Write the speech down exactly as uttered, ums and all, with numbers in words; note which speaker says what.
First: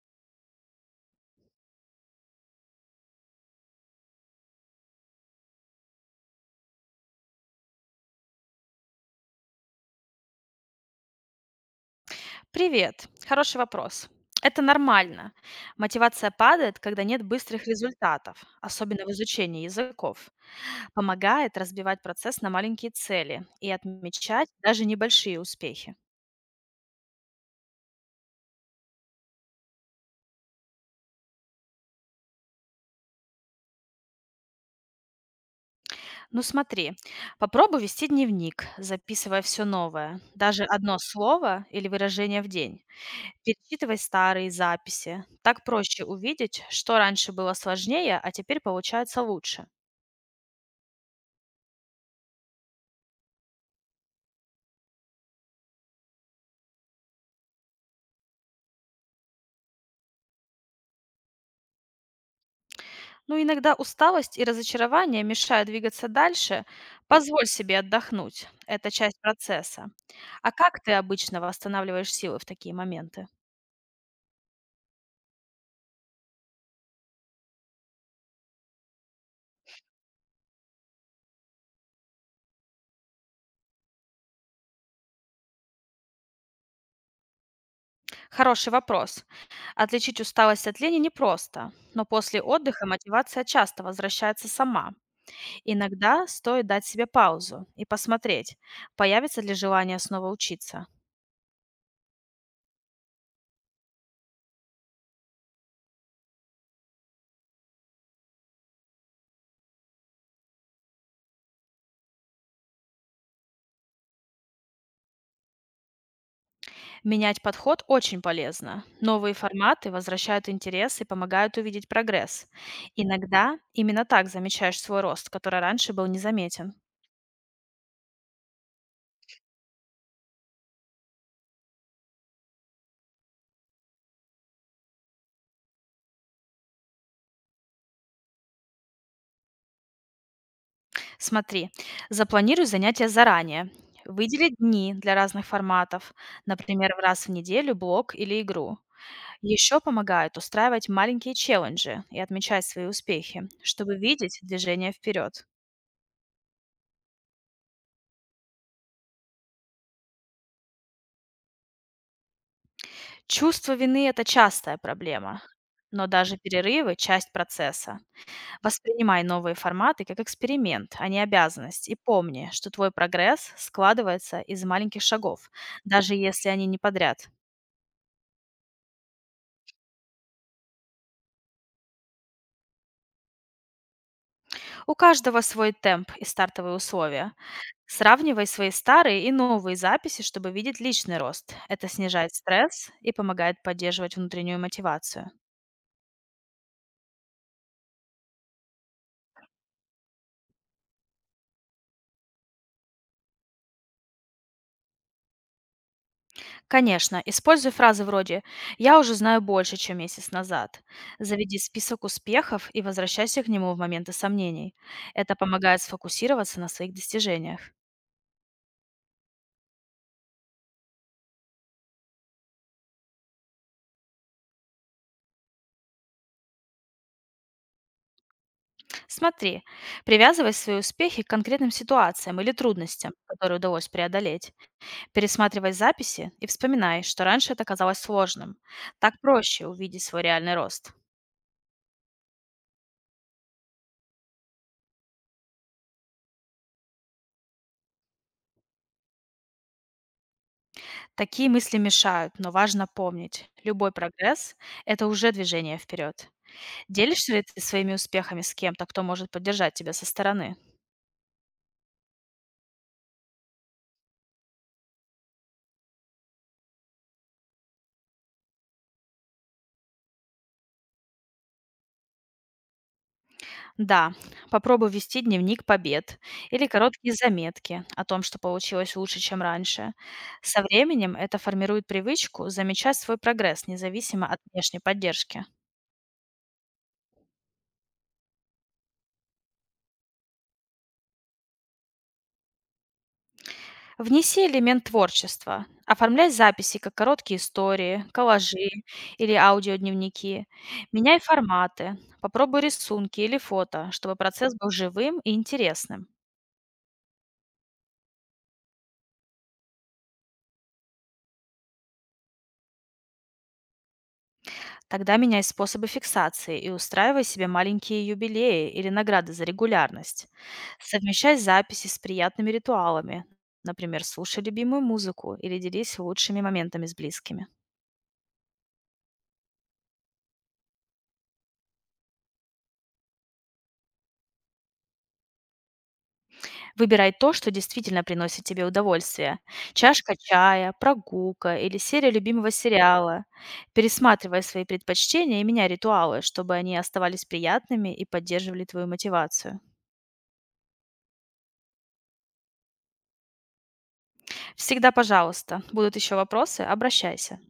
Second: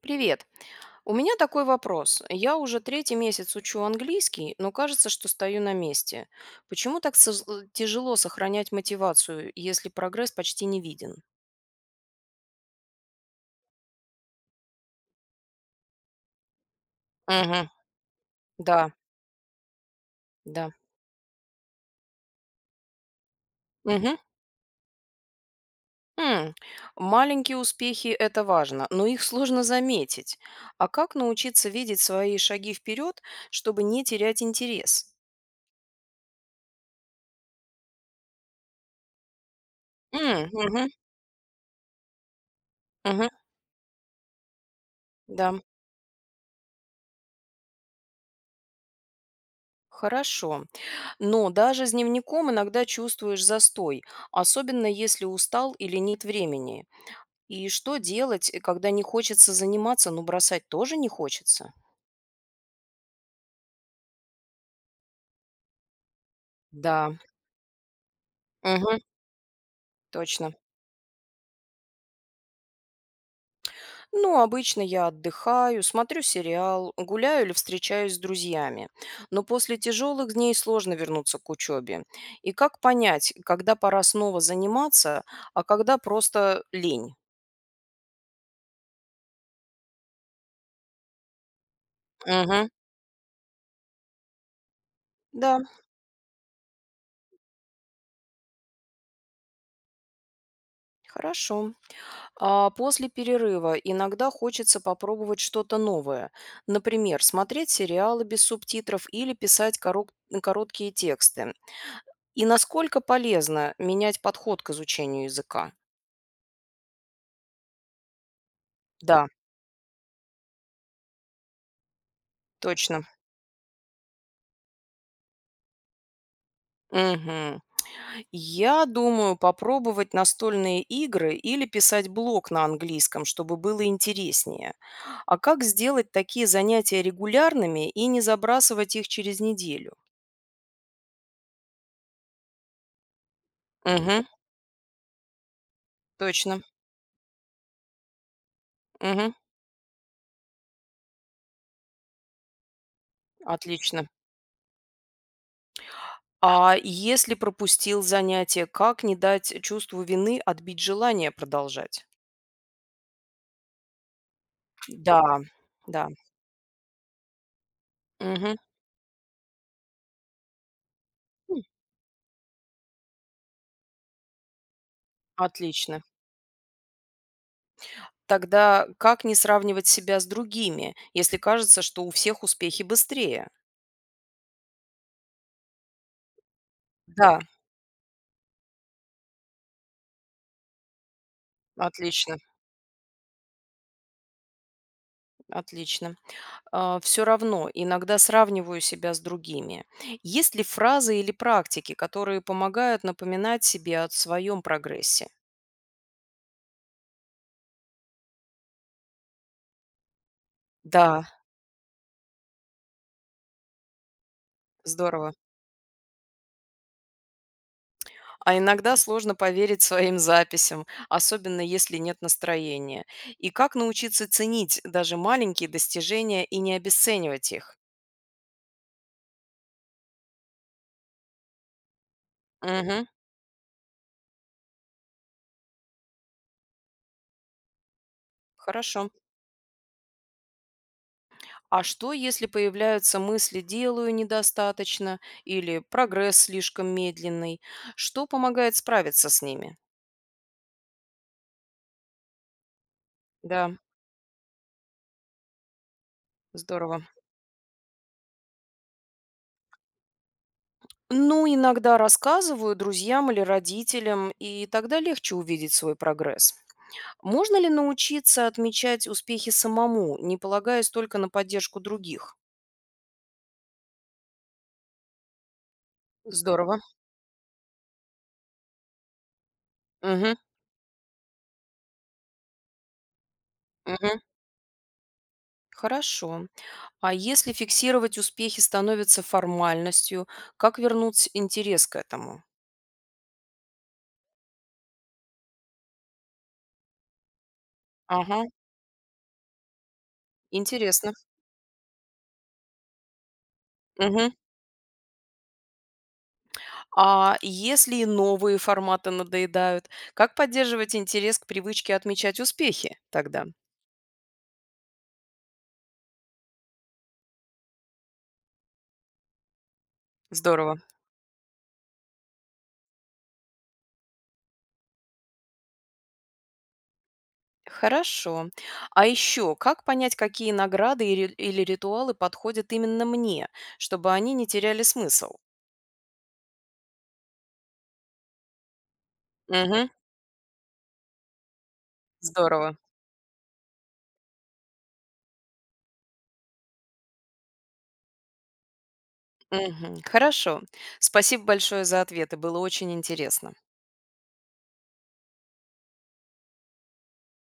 Speaker 1: Привет. У меня такой вопрос. Я уже третий месяц учу английский, но кажется, что стою на месте. Почему так соз- э, тяжело сохранять мотивацию, если прогресс почти не виден?
Speaker 2: Привет. Хороший вопрос. Это нормально. Мотивация падает, когда нет быстрых
Speaker 1: Мгм.
Speaker 2: результатов,
Speaker 1: Да,
Speaker 2: особенно в изучении языков.
Speaker 1: да.
Speaker 2: Помогает разбивать процесс на маленькие цели и
Speaker 1: Мгм.
Speaker 2: отмечать даже небольшие успехи.
Speaker 1: М, Маленькие успехи – это важно, но их сложно заметить. А как научиться видеть свои шаги вперед, чтобы не терять интерес?
Speaker 2: Ну смотри, попробуй вести дневник, записывая все новое,
Speaker 1: М,
Speaker 2: даже
Speaker 1: мгм,
Speaker 2: одно слово или выражение в день.
Speaker 1: мгм.
Speaker 2: Перечитывай старые записи.
Speaker 1: Да.
Speaker 2: Так проще увидеть, что раньше было сложнее, а теперь получается лучше.
Speaker 1: Хорошо. Но даже с дневником иногда чувствуешь застой, особенно если устал или нет времени. И что делать, э, когда не хочется заниматься, но бросать тоже не хочется?
Speaker 2: Ну, иногда усталость и разочарование мешают двигаться дальше.
Speaker 1: Да,
Speaker 2: Позволь себе отдохнуть. Это
Speaker 1: мгм,
Speaker 2: часть процесса. А
Speaker 1: точно.
Speaker 2: как ты обычно восстанавливаешь силы в такие моменты?
Speaker 1: Ну, обычно я отдыхаю, смотрю сериал, гуляю или встречаюсь с друзьями. Но после тяжелых дней сложно вернуться к учебе. И как понять, когда пора снова заниматься, а когда просто лень?
Speaker 2: Хороший вопрос. Отличить усталость от лени непросто, но после
Speaker 1: Угу,
Speaker 2: отдыха мотивация часто возвращается сама.
Speaker 1: да,
Speaker 2: Иногда стоит дать себе паузу и посмотреть, появится ли желание снова учиться.
Speaker 1: хорошо. А, После перерыва иногда хочется попробовать что-то новое. Например, смотреть сериалы без субтитров или писать корок- короткие тексты. И насколько полезно менять подход к изучению языка?
Speaker 2: Менять подход очень полезно.
Speaker 1: Да,
Speaker 2: Новые форматы возвращают интерес и помогают увидеть прогресс.
Speaker 1: точно.
Speaker 2: Иногда именно так замечаешь свой рост, который раньше был незаметен.
Speaker 1: Мгм. Я думаю попробовать настольные игры или писать блог на английском, чтобы было интереснее. А как сделать такие занятия регулярными и не забрасывать их через неделю?
Speaker 2: Смотри, запланируй занятия заранее.
Speaker 1: Угу,
Speaker 2: Выдели дни для разных форматов,
Speaker 1: точно.
Speaker 2: например, в раз в неделю блок или игру.
Speaker 1: Угу,
Speaker 2: Еще помогает устраивать маленькие челленджи и отмечать свои успехи, чтобы
Speaker 1: отлично.
Speaker 2: видеть движение вперед.
Speaker 1: А если пропустил занятие, как не дать чувству вины отбить желание продолжать?
Speaker 2: Чувство вины– это частая
Speaker 1: Да,
Speaker 2: проблема,
Speaker 1: да.
Speaker 2: но даже перерывы– часть процесса.
Speaker 1: Мгм.
Speaker 2: Воспринимай новые форматы как эксперимент, а не
Speaker 1: М,
Speaker 2: обязанность, и помни, что твой прогресс складывается из маленьких шагов,
Speaker 1: Отлично.
Speaker 2: даже если они не подряд.
Speaker 1: Тогда как не сравнивать себя с другими, если кажется, что у всех успехи быстрее?
Speaker 2: У каждого свой темп и стартовые условия.
Speaker 1: Да,
Speaker 2: Сравнивай свои старые и новые записи, чтобы видеть личный рост. Это снижает
Speaker 1: отлично,
Speaker 2: стресс и помогает поддерживать внутреннюю мотивацию.
Speaker 1: отлично. Все равно иногда сравниваю себя с другими. Есть ли фразы или практики, которые помогают напоминать себе о своем прогрессе?
Speaker 2: Конечно, используй фразы вроде «Я уже знаю больше, чем месяц назад».
Speaker 1: Да,
Speaker 2: Заведи список успехов и возвращайся к нему в моменты сомнений.
Speaker 1: здорово.
Speaker 2: Это помогает сфокусироваться на своих достижениях.
Speaker 1: А иногда сложно поверить своим записям, особенно если нет настроения. И как научиться ценить даже маленькие достижения и не обесценивать их?
Speaker 2: Смотри, привязывай свои успехи к конкретным ситуациям или
Speaker 1: Мгм.
Speaker 2: трудностям, которые удалось преодолеть. Пересматривай записи и вспоминай, что раньше это казалось сложным.
Speaker 1: Хорошо.
Speaker 2: Так проще увидеть свой реальный рост.
Speaker 1: А что, если появляются мысли «делаю недостаточно» или «прогресс слишком медленный»? Что помогает справиться с ними?
Speaker 2: Такие мысли мешают, но важно помнить,
Speaker 1: Да,
Speaker 2: любой прогресс– это уже движение вперед.
Speaker 1: здорово.
Speaker 2: Делишься ли ты своими успехами с кем-то, кто может поддержать тебя со стороны?
Speaker 1: Ну, иногда рассказываю друзьям или родителям, и тогда легче увидеть свой прогресс. Можно ли научиться отмечать успехи самому, не полагаясь только на поддержку других?
Speaker 2: Да, попробуй вести дневник побед или
Speaker 1: Здорово.
Speaker 2: короткие заметки о том, что получилось лучше, чем раньше.
Speaker 1: Мгм,
Speaker 2: Со временем это формирует привычку замечать свой прогресс,
Speaker 1: мгм.
Speaker 2: независимо от внешней поддержки.
Speaker 1: Хорошо. А если фиксировать успехи становится формальностью, как вернуть интерес к этому?
Speaker 2: Внеси элемент творчества. Оформляй записи, как короткие истории,
Speaker 1: Ага,
Speaker 2: коллажи или аудиодневники.
Speaker 1: интересно.
Speaker 2: Меняй форматы. Попробуй рисунки или фото, чтобы
Speaker 1: Мгм.
Speaker 2: процесс был живым и интересным.
Speaker 1: А если и новые форматы надоедают, как поддерживать интерес к привычке отмечать успехи тогда?
Speaker 2: Тогда меняй способы фиксации и устраивай себе маленькие юбилеи или награды за регулярность.
Speaker 1: Здорово.
Speaker 2: Совмещай записи с приятными ритуалами. Например, слушай любимую музыку или делись лучшими моментами с близкими.
Speaker 1: Хорошо. А еще, как понять, какие награды и или ритуалы подходят именно мне, чтобы они не теряли смысл?
Speaker 2: Выбирай то, что действительно приносит тебе удовольствие.
Speaker 1: Угу,
Speaker 2: Чашка чая, прогулка или серия любимого
Speaker 1: здорово.
Speaker 2: сериала. Пересматривай свои предпочтения и меняй ритуалы, чтобы они оставались приятными и поддерживали твою мотивацию.
Speaker 1: Мгм. Хорошо. Спасибо большое за ответы. Было очень интересно.
Speaker 2: Всегда, пожалуйста, будут еще вопросы, обращайся.